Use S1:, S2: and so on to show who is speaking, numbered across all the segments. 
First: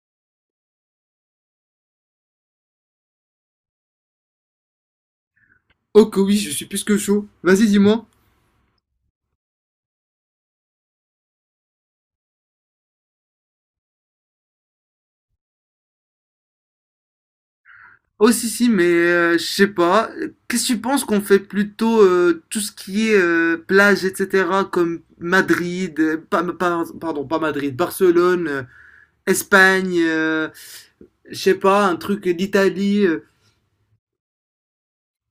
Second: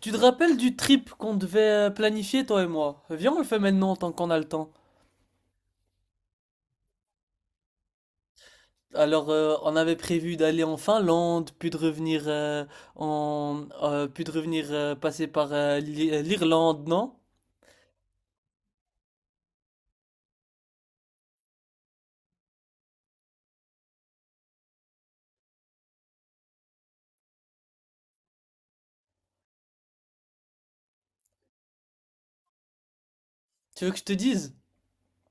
S1: Tu te rappelles du trip qu'on devait planifier, toi et moi? Viens, on le fait maintenant, tant qu'on a le temps.
S2: Oh que oui, je suis plus que chaud. Vas-y, dis-moi.
S1: Alors, on avait prévu d'aller en Finlande, puis de revenir, puis de revenir passer par l'Irlande, non?
S2: Oh, si si, mais je sais pas. Qu'est-ce que tu penses qu'on fait plutôt tout ce qui est plage etc comme Madrid, pardon, pas Madrid, Barcelone, Espagne, je sais pas, un truc d'Italie.
S1: Tu veux que je te dise?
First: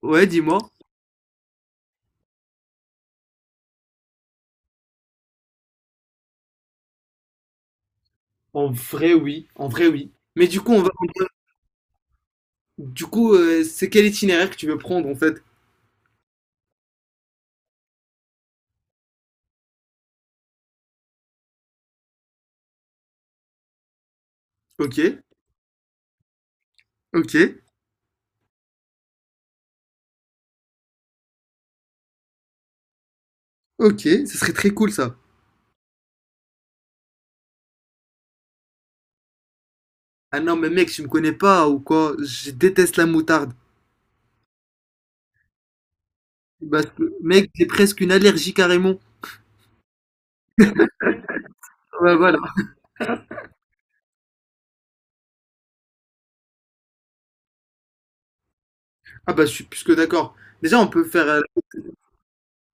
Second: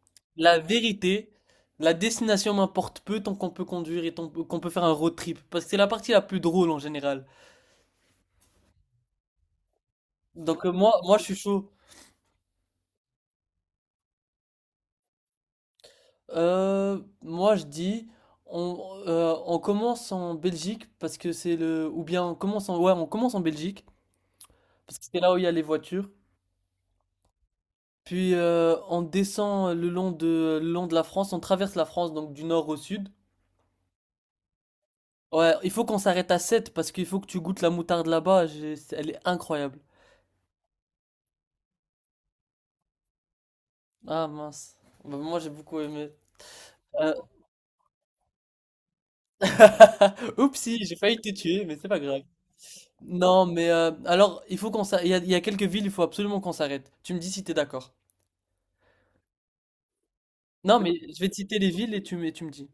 S2: Ouais,
S1: La
S2: dis-moi.
S1: vérité, la destination m'importe peu tant qu'on peut conduire et tant qu'on peut faire un road trip, parce que c'est la partie la plus drôle en général.
S2: En vrai, oui. En vrai, oui. Mais du
S1: Donc euh,
S2: coup, on va...
S1: moi, moi, je suis chaud.
S2: Du coup, c'est quel itinéraire que tu veux prendre, en fait?
S1: Moi je dis on commence en Belgique parce que c'est le ou bien on commence en ouais on commence en Belgique parce
S2: Ok.
S1: que c'est là où il y a les voitures.
S2: Ok.
S1: Puis on descend le long de la France, on traverse la France donc du nord au sud.
S2: Ok, ce serait très cool, ça.
S1: Ouais, il faut qu'on s'arrête à Sète parce qu'il faut que tu goûtes la moutarde là-bas, elle est incroyable.
S2: Ah non, mais mec, tu me connais pas ou quoi? Je déteste la moutarde.
S1: Ah mince. Bah, moi j'ai beaucoup aimé.
S2: Bah,
S1: Euh,
S2: mec, j'ai presque une allergie carrément.
S1: Oupsie, j'ai failli te tuer mais c'est pas
S2: Bah
S1: grave.
S2: voilà.
S1: Non mais alors il faut qu'on s'arrête, il y a quelques villes, il faut absolument qu'on s'arrête. Tu me dis si t'es d'accord.
S2: Ah bah, je suis plus que d'accord. Déjà,
S1: Non,
S2: on
S1: mais
S2: peut
S1: je
S2: faire.
S1: vais te citer les villes et et tu me dis.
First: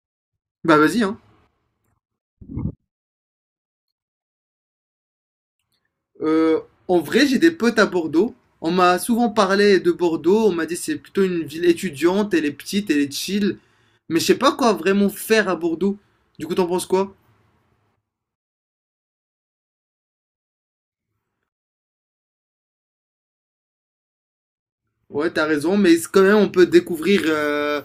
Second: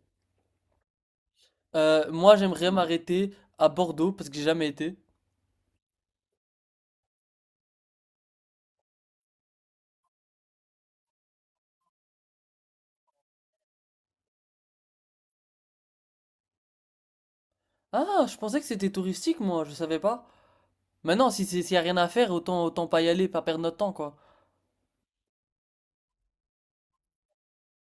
S2: Bah vas-y, hein.
S1: Moi, j'aimerais m'arrêter à Bordeaux parce que j'ai jamais été.
S2: Euh, En vrai, j'ai des potes à Bordeaux. On m'a souvent parlé de Bordeaux. On m'a dit c'est plutôt une ville étudiante, elle est petite, elle est chill. Mais je sais pas quoi vraiment faire à Bordeaux. Du coup, t'en penses quoi?
S1: Ah, je pensais que c'était touristique, moi, je savais pas. Maintenant, si c'est- s'il y a rien à faire, autant, autant pas y aller, pas perdre notre temps, quoi.
S2: Ouais, t'as raison, mais c'est quand même, on peut découvrir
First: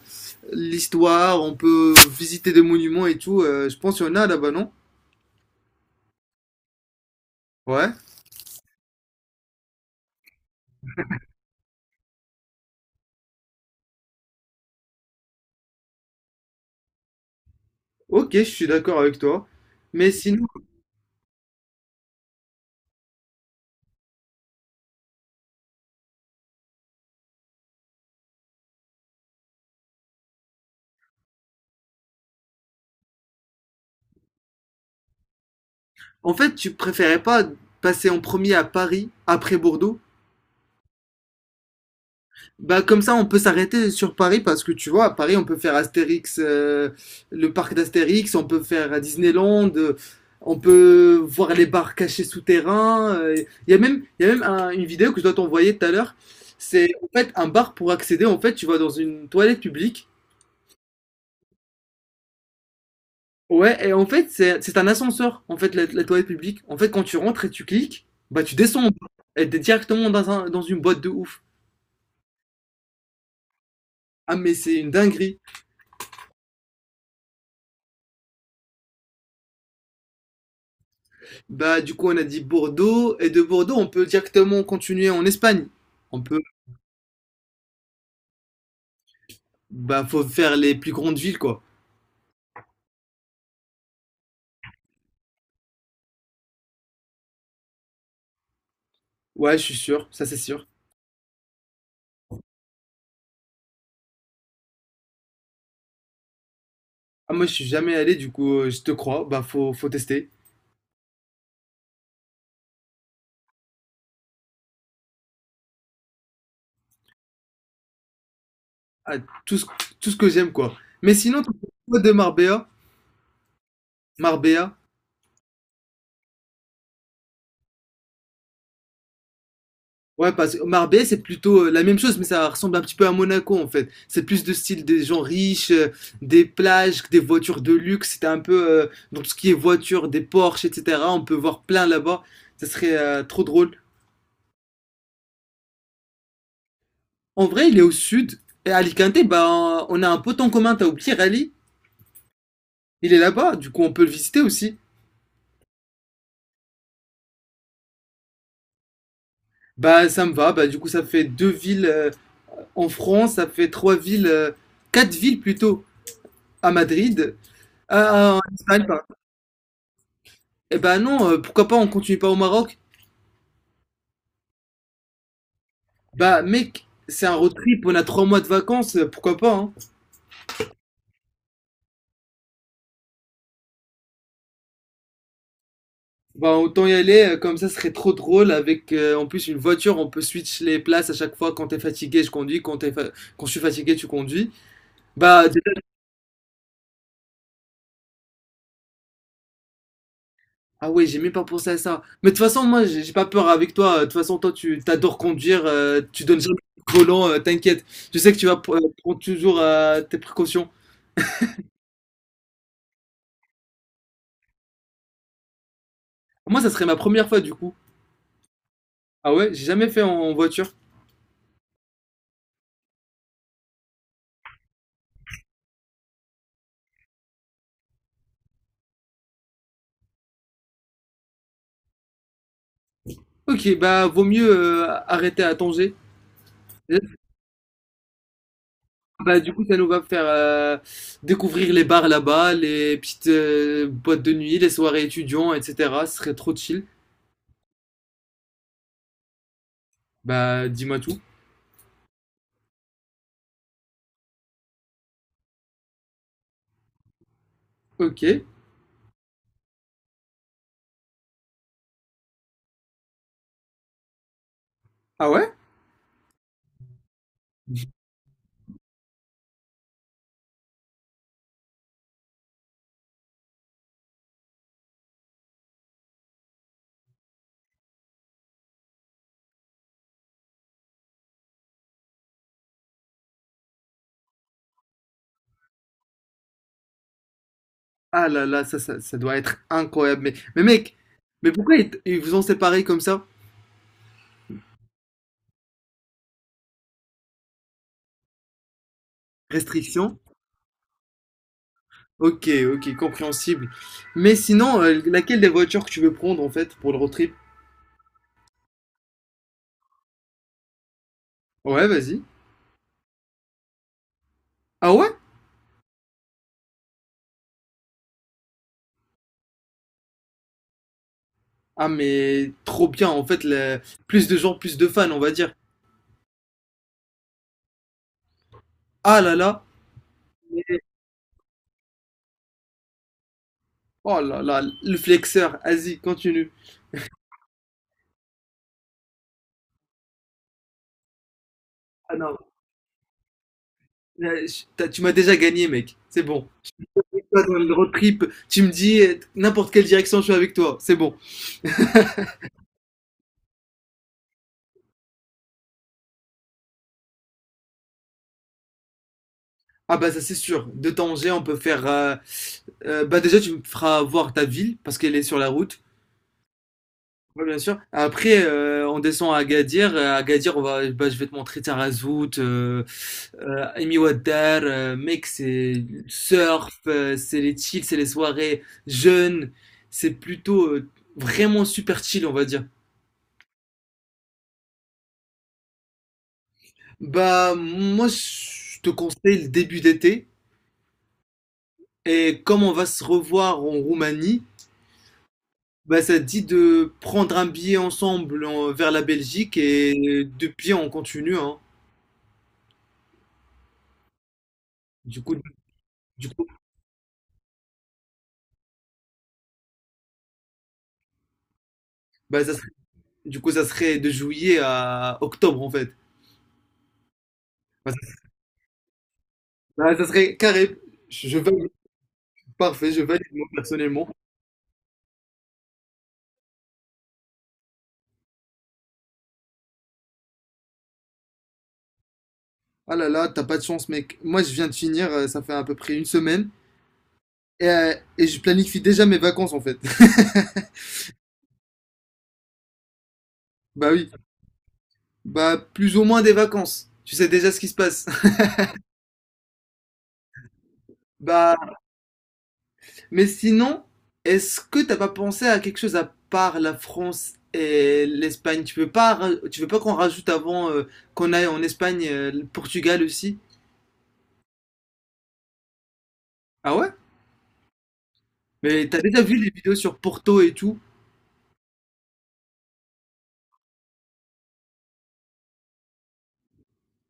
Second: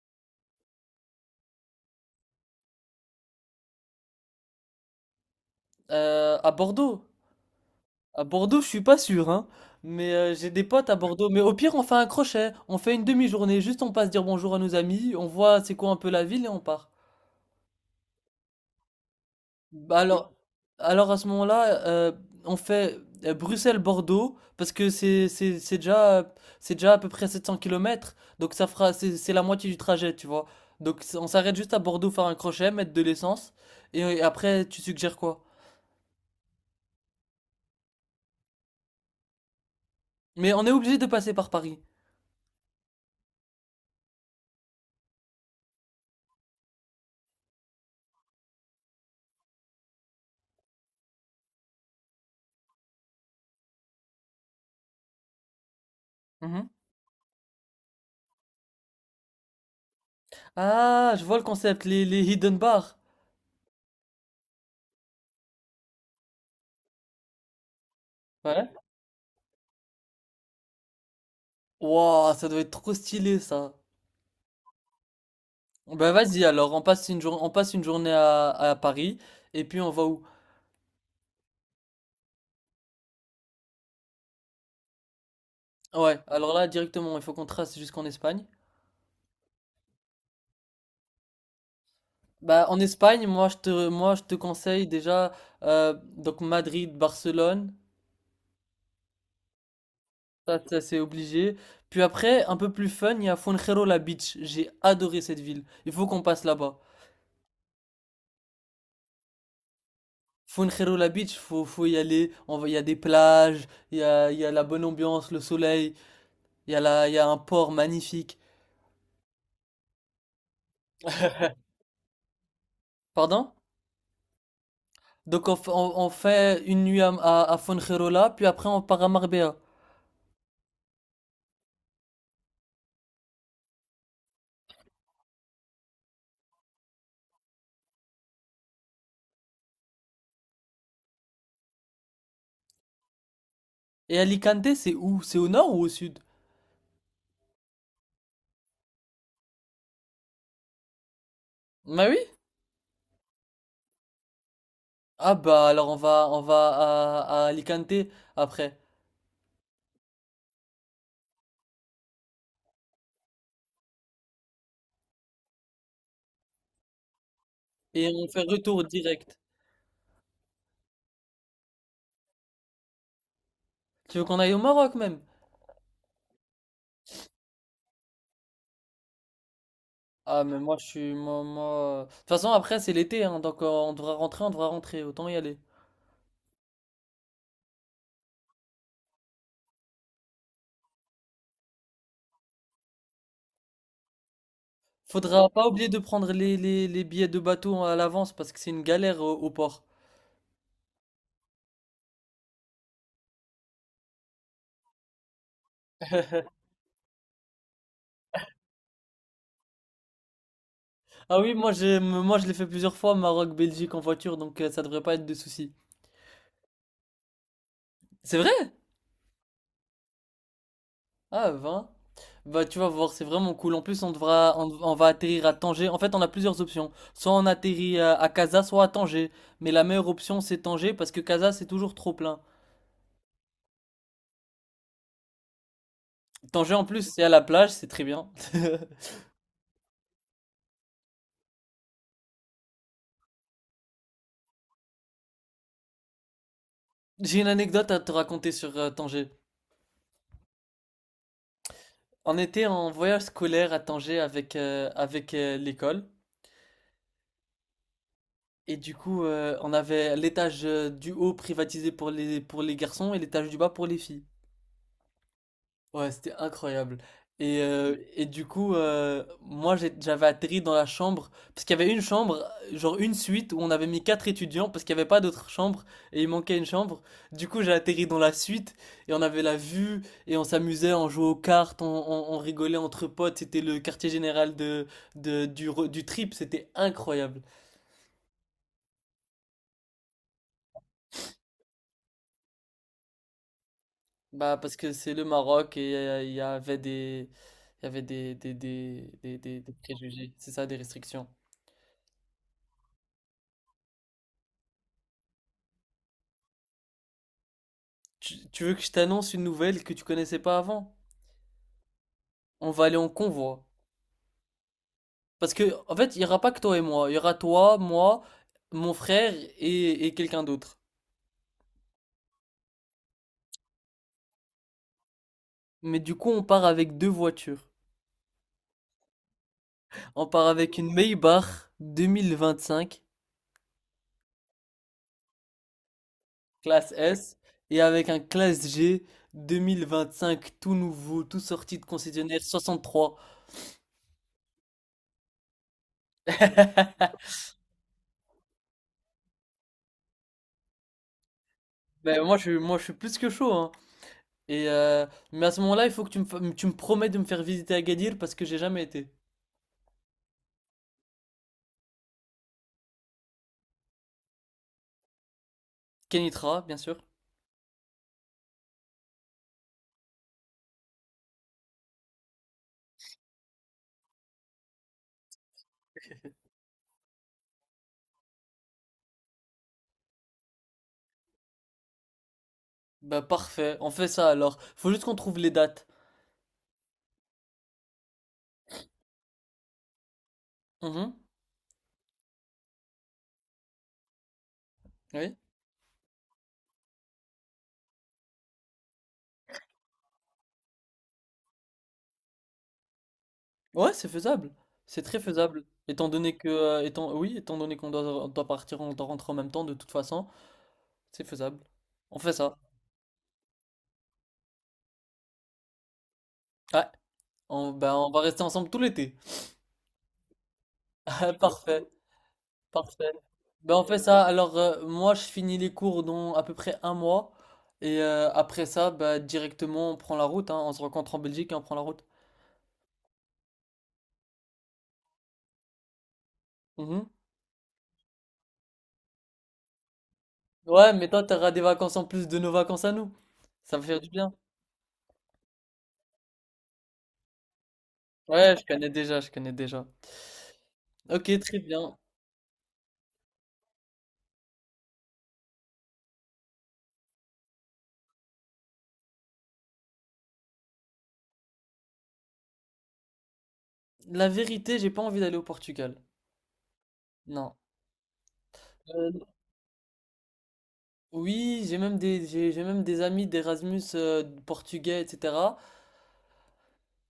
S2: l'histoire, on peut visiter des monuments et tout. Je pense qu'il y en a là-bas, non?
S1: À Bordeaux.
S2: Ouais.
S1: À Bordeaux, je suis pas sûr, hein. Mais j'ai des potes à Bordeaux. Mais au pire, on fait un crochet. On fait une demi-journée. Juste, on passe dire bonjour à nos amis. On voit c'est quoi un peu la ville et on part.
S2: Ok, je suis d'accord avec toi.
S1: Bah
S2: Mais sinon,
S1: alors à ce moment-là, on fait Bruxelles-Bordeaux parce que c'est déjà c'est déjà à peu près 700 kilomètres, donc ça fera c'est la moitié du trajet, tu vois. Donc on s'arrête juste à Bordeaux faire un crochet, mettre de l'essence et, après tu suggères quoi?
S2: en fait, tu préférais pas passer en premier à Paris, après Bordeaux?
S1: Mais on est obligé de passer par Paris.
S2: Bah comme ça, on peut s'arrêter sur Paris parce que tu vois, à Paris, on peut faire Astérix, le parc d'Astérix, on peut faire Disneyland, on peut voir les bars cachés souterrains. Il y a même, une vidéo que je dois t'envoyer tout à l'heure.
S1: Mhm.
S2: C'est en fait un bar pour accéder. En fait, tu vas dans une toilette publique.
S1: Ah, je vois le concept, les hidden bars.
S2: Ouais, et en fait, c'est un ascenseur, en fait, la toilette publique. En fait, quand tu rentres et tu cliques, bah tu
S1: Ouais.
S2: descends en bas. Et t'es directement dans dans une boîte de ouf.
S1: Waouh, ça doit être trop stylé ça.
S2: Ah, mais c'est une dinguerie.
S1: Bah vas-y alors, on passe une journée à Paris et puis on va où?
S2: Bah, du coup, on a dit Bordeaux, et de Bordeaux, on peut directement continuer en Espagne.
S1: Ouais,
S2: On peut,
S1: alors là directement, il faut qu'on trace jusqu'en Espagne.
S2: bah, faut faire les plus grandes villes, quoi.
S1: Bah en Espagne, moi je te conseille déjà donc Madrid, Barcelone,
S2: Ouais, je suis sûr, ça c'est
S1: ça,
S2: sûr.
S1: ça, c'est obligé. Puis après, un peu plus fun, il y a Fuengirola Beach. J'ai adoré cette ville. Il faut qu'on passe là-bas.
S2: Ah, moi, je suis jamais allé, du coup, je te crois, bah, faut tester.
S1: Fuengirola Beach, faut y aller. On va, il y a des plages, il y a la bonne ambiance, le soleil, il y a un port magnifique.
S2: Ah, tout ce, tout ce que j'aime, quoi. Mais sinon, tu penses quoi de Marbella?
S1: Pardon?
S2: Marbella?
S1: Donc on fait une nuit à, à Fuengirola, puis après on part à Marbella.
S2: Ouais, parce que Marbella, c'est plutôt la même chose, mais ça ressemble un petit peu à Monaco en fait. C'est plus de style des gens riches, des plages, des voitures de luxe. C'était un peu dans tout ce qui est voitures, des Porsche, etc. On peut voir plein là-bas. Ça serait trop drôle.
S1: Et Alicante, c'est où? C'est au nord ou au sud?
S2: En vrai, il est au sud. Et Alicante, bah, on a un pote en commun, t'as oublié Rally.
S1: Bah oui.
S2: Il est là-bas, du coup, on peut le visiter aussi.
S1: Ah bah alors on va à Alicante après.
S2: Bah, ça me va. Bah, du coup, ça fait deux villes en France, ça fait trois villes, quatre villes plutôt à Madrid,
S1: Et on
S2: en
S1: fait retour
S2: Espagne, pardon.
S1: direct.
S2: Eh bah non, pourquoi pas, on continue pas au Maroc?
S1: Tu veux qu'on aille au Maroc même?
S2: Bah mec, c'est un road trip, on a trois mois de vacances, pourquoi pas, hein?
S1: Ah mais moi je suis moi, moi- de toute façon après c'est l'été hein, donc on devra rentrer, autant y aller.
S2: Bah autant y aller, comme ça ce serait trop drôle avec en plus une voiture, on peut switch les places à chaque fois, quand t'es fatigué je conduis, quand je suis fatigué tu conduis. Bah
S1: Faudra pas
S2: déjà,
S1: oublier de prendre les billets de bateau à l'avance parce que c'est une galère au, au port.
S2: ah ouais, j'ai même pas pensé à ça. Mais de toute façon, moi j'ai pas peur avec toi, de toute façon toi tu t'adores conduire, tu donnes jamais le volant, t'inquiète. Je sais que tu vas prendre toujours tes précautions.
S1: Ah oui, moi je l'ai fait plusieurs fois Maroc, Belgique en voiture donc ça devrait pas être de souci.
S2: Moi ça serait ma première fois du coup.
S1: C'est vrai?
S2: Ah ouais, j'ai jamais fait en voiture.
S1: Ah, vingt. Bah, tu vas voir, c'est vraiment cool. En plus, on devra, on va atterrir à Tanger. En fait, on a plusieurs options. Soit on atterrit à Casa, soit à Tanger. Mais la meilleure option, c'est Tanger parce que Casa, c'est toujours trop plein.
S2: Ok, bah vaut mieux arrêter à Tanger.
S1: Tanger, en plus, c'est à la plage, c'est très bien.
S2: Bah, du coup, ça nous va faire découvrir les bars là-bas, les petites boîtes de nuit, les soirées étudiants, etc. Ce serait trop chill.
S1: J'ai une anecdote à te raconter sur Tanger.
S2: Bah, dis-moi tout.
S1: On était en voyage scolaire à Tanger avec, l'école.
S2: Ok.
S1: Et du coup, on avait l'étage du haut privatisé pour pour les garçons et l'étage du bas pour les filles.
S2: Ah ouais?
S1: Ouais, c'était incroyable. Et du coup, j'avais atterri dans la chambre, parce qu'il y avait une chambre, genre une suite, où on avait mis 4 étudiants, parce qu'il n'y avait pas d'autre chambre, et il manquait une chambre. Du coup, j'ai atterri dans la suite, et on avait la vue, et on s'amusait, on jouait aux cartes, on rigolait entre potes, c'était le quartier général du trip, c'était incroyable.
S2: Ah là là, ça doit être incroyable. Mais mec, mais pourquoi ils vous ont séparés comme ça?
S1: Bah, parce que c'est le Maroc, et il y avait des, il y avait des
S2: Restriction?
S1: préjugés, c'est ça, des restrictions.
S2: Ok, ok, compréhensible. Mais sinon, laquelle des voitures que tu veux prendre en fait pour le road trip?
S1: Tu veux que je t'annonce une nouvelle que tu connaissais pas avant?
S2: Ouais, vas-y.
S1: On va aller en convoi.
S2: Ah ouais?
S1: Parce que, en fait, il n'y aura pas que toi et moi. Il y aura toi, moi, mon frère et quelqu'un d'autre.
S2: Ah, mais trop bien, en fait, plus de gens, plus de fans, on va dire.
S1: Mais du coup, on part avec deux voitures.
S2: Ah là là,
S1: On part avec
S2: mais,
S1: une Maybach 2025,
S2: oh là là, le flexeur, vas-y, continue.
S1: classe S, et avec un classe G 2025, tout nouveau, tout sorti de
S2: Ah non,
S1: concessionnaire 63.
S2: tu m'as déjà gagné, mec, c'est bon. Toi, dans le road trip, tu me dis n'importe quelle direction, je suis avec toi, c'est bon.
S1: Ben, moi, je suis plus que chaud, hein. Et mais à ce moment-là, il faut que tu me promets de me faire visiter Agadir parce que j'ai jamais été.
S2: Ah bah ça, c'est sûr, de Tanger, on peut faire... bah déjà, tu me feras voir ta ville, parce qu'elle est sur la route.
S1: Kenitra, bien sûr.
S2: Ouais, bien sûr. Après, on descend à Agadir. À Agadir, on va, bah, je vais te montrer Tarazout, Amy Water, mec, c'est le surf, c'est les chills, c'est les soirées jeunes, c'est plutôt vraiment super chill, on va dire.
S1: Bah parfait, on fait ça alors. Faut juste qu'on trouve les dates.
S2: Bah, moi, je te conseille le début d'été,
S1: Mhm.
S2: et comme on va se revoir en Roumanie,
S1: Oui.
S2: bah, ça te dit de prendre un billet ensemble vers la Belgique, et de pied, on continue, hein.
S1: Ouais, c'est faisable. C'est très
S2: Du coup,
S1: faisable. Étant
S2: du
S1: donné
S2: coup,
S1: que, étant, oui, étant donné qu'on doit, on doit partir, on doit rentrer en même temps, de toute façon, c'est faisable. On fait
S2: bah,
S1: ça.
S2: du coup, ça serait de juillet à octobre, en fait.
S1: Ouais. On,
S2: Bah,
S1: bah, on
S2: ça
S1: va rester ensemble tout l'été.
S2: bah, ça serait carré,
S1: Ah,
S2: je vais
S1: parfait,
S2: parfait, je
S1: parfait.
S2: valide moi
S1: Ben on fait
S2: personnellement.
S1: ça. Alors, moi, je finis les cours dans à peu près un mois. Et après ça, bah, directement, on prend la route. Hein. On se rencontre en Belgique et on prend la route.
S2: Ah là là, t'as pas de chance, mec. Moi, je viens de finir, ça fait à peu près une semaine,
S1: Mhm.
S2: et je planifie déjà mes vacances en fait.
S1: Ouais, mais toi, t'auras des vacances en plus de nos vacances à nous. Ça va
S2: Bah
S1: faire du
S2: oui,
S1: bien.
S2: bah plus ou moins des vacances. Tu sais déjà ce qui se passe.
S1: Ouais, je connais déjà, je connais déjà. Ok, très
S2: Bah,
S1: bien.
S2: mais sinon, est-ce que t'as pas pensé à quelque chose à part la France et l'Espagne? Tu veux pas qu'on rajoute avant qu'on aille en Espagne, le Portugal aussi?
S1: La vérité, j'ai pas envie d'aller au Portugal.
S2: Ah ouais?
S1: Non.
S2: Mais t'as
S1: Euh,
S2: déjà vu les vidéos sur Porto et tout?
S1: oui, j'ai même des amis d'Erasmus portugais, etc.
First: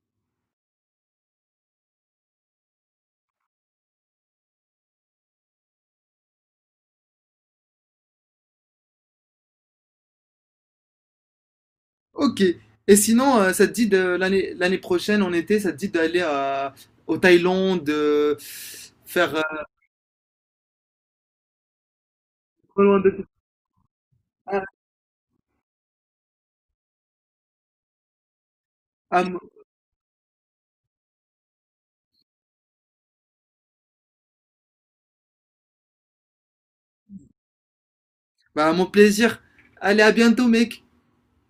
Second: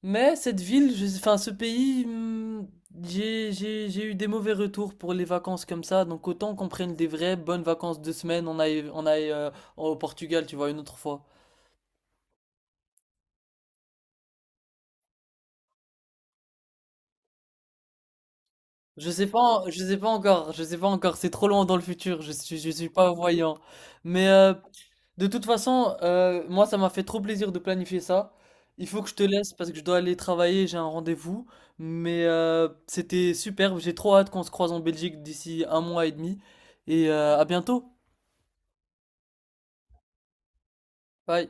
S1: Mais cette ville, je, enfin ce pays, j'ai eu des mauvais retours pour les vacances comme ça. Donc autant qu'on prenne des vraies bonnes vacances de semaine, on aille au Portugal, tu vois, une autre fois.
S2: Ok. Et sinon, ça te dit de l'année prochaine, en été, ça te dit d'aller à au Thaïlande, de faire.
S1: Je sais pas encore, je sais pas encore, c'est trop loin dans le futur, je
S2: Pas
S1: suis
S2: loin
S1: pas
S2: de...
S1: voyant. Mais
S2: Ah,
S1: de toute façon, moi ça m'a fait trop plaisir de planifier ça. Il faut que je te
S2: à mon
S1: laisse parce que je dois aller travailler, j'ai un rendez-vous. Mais c'était superbe, j'ai trop hâte qu'on se croise en Belgique d'ici 1 mois et demi. Et à bientôt,
S2: bah, à mon plaisir. Allez, à bientôt, mec.
S1: bye.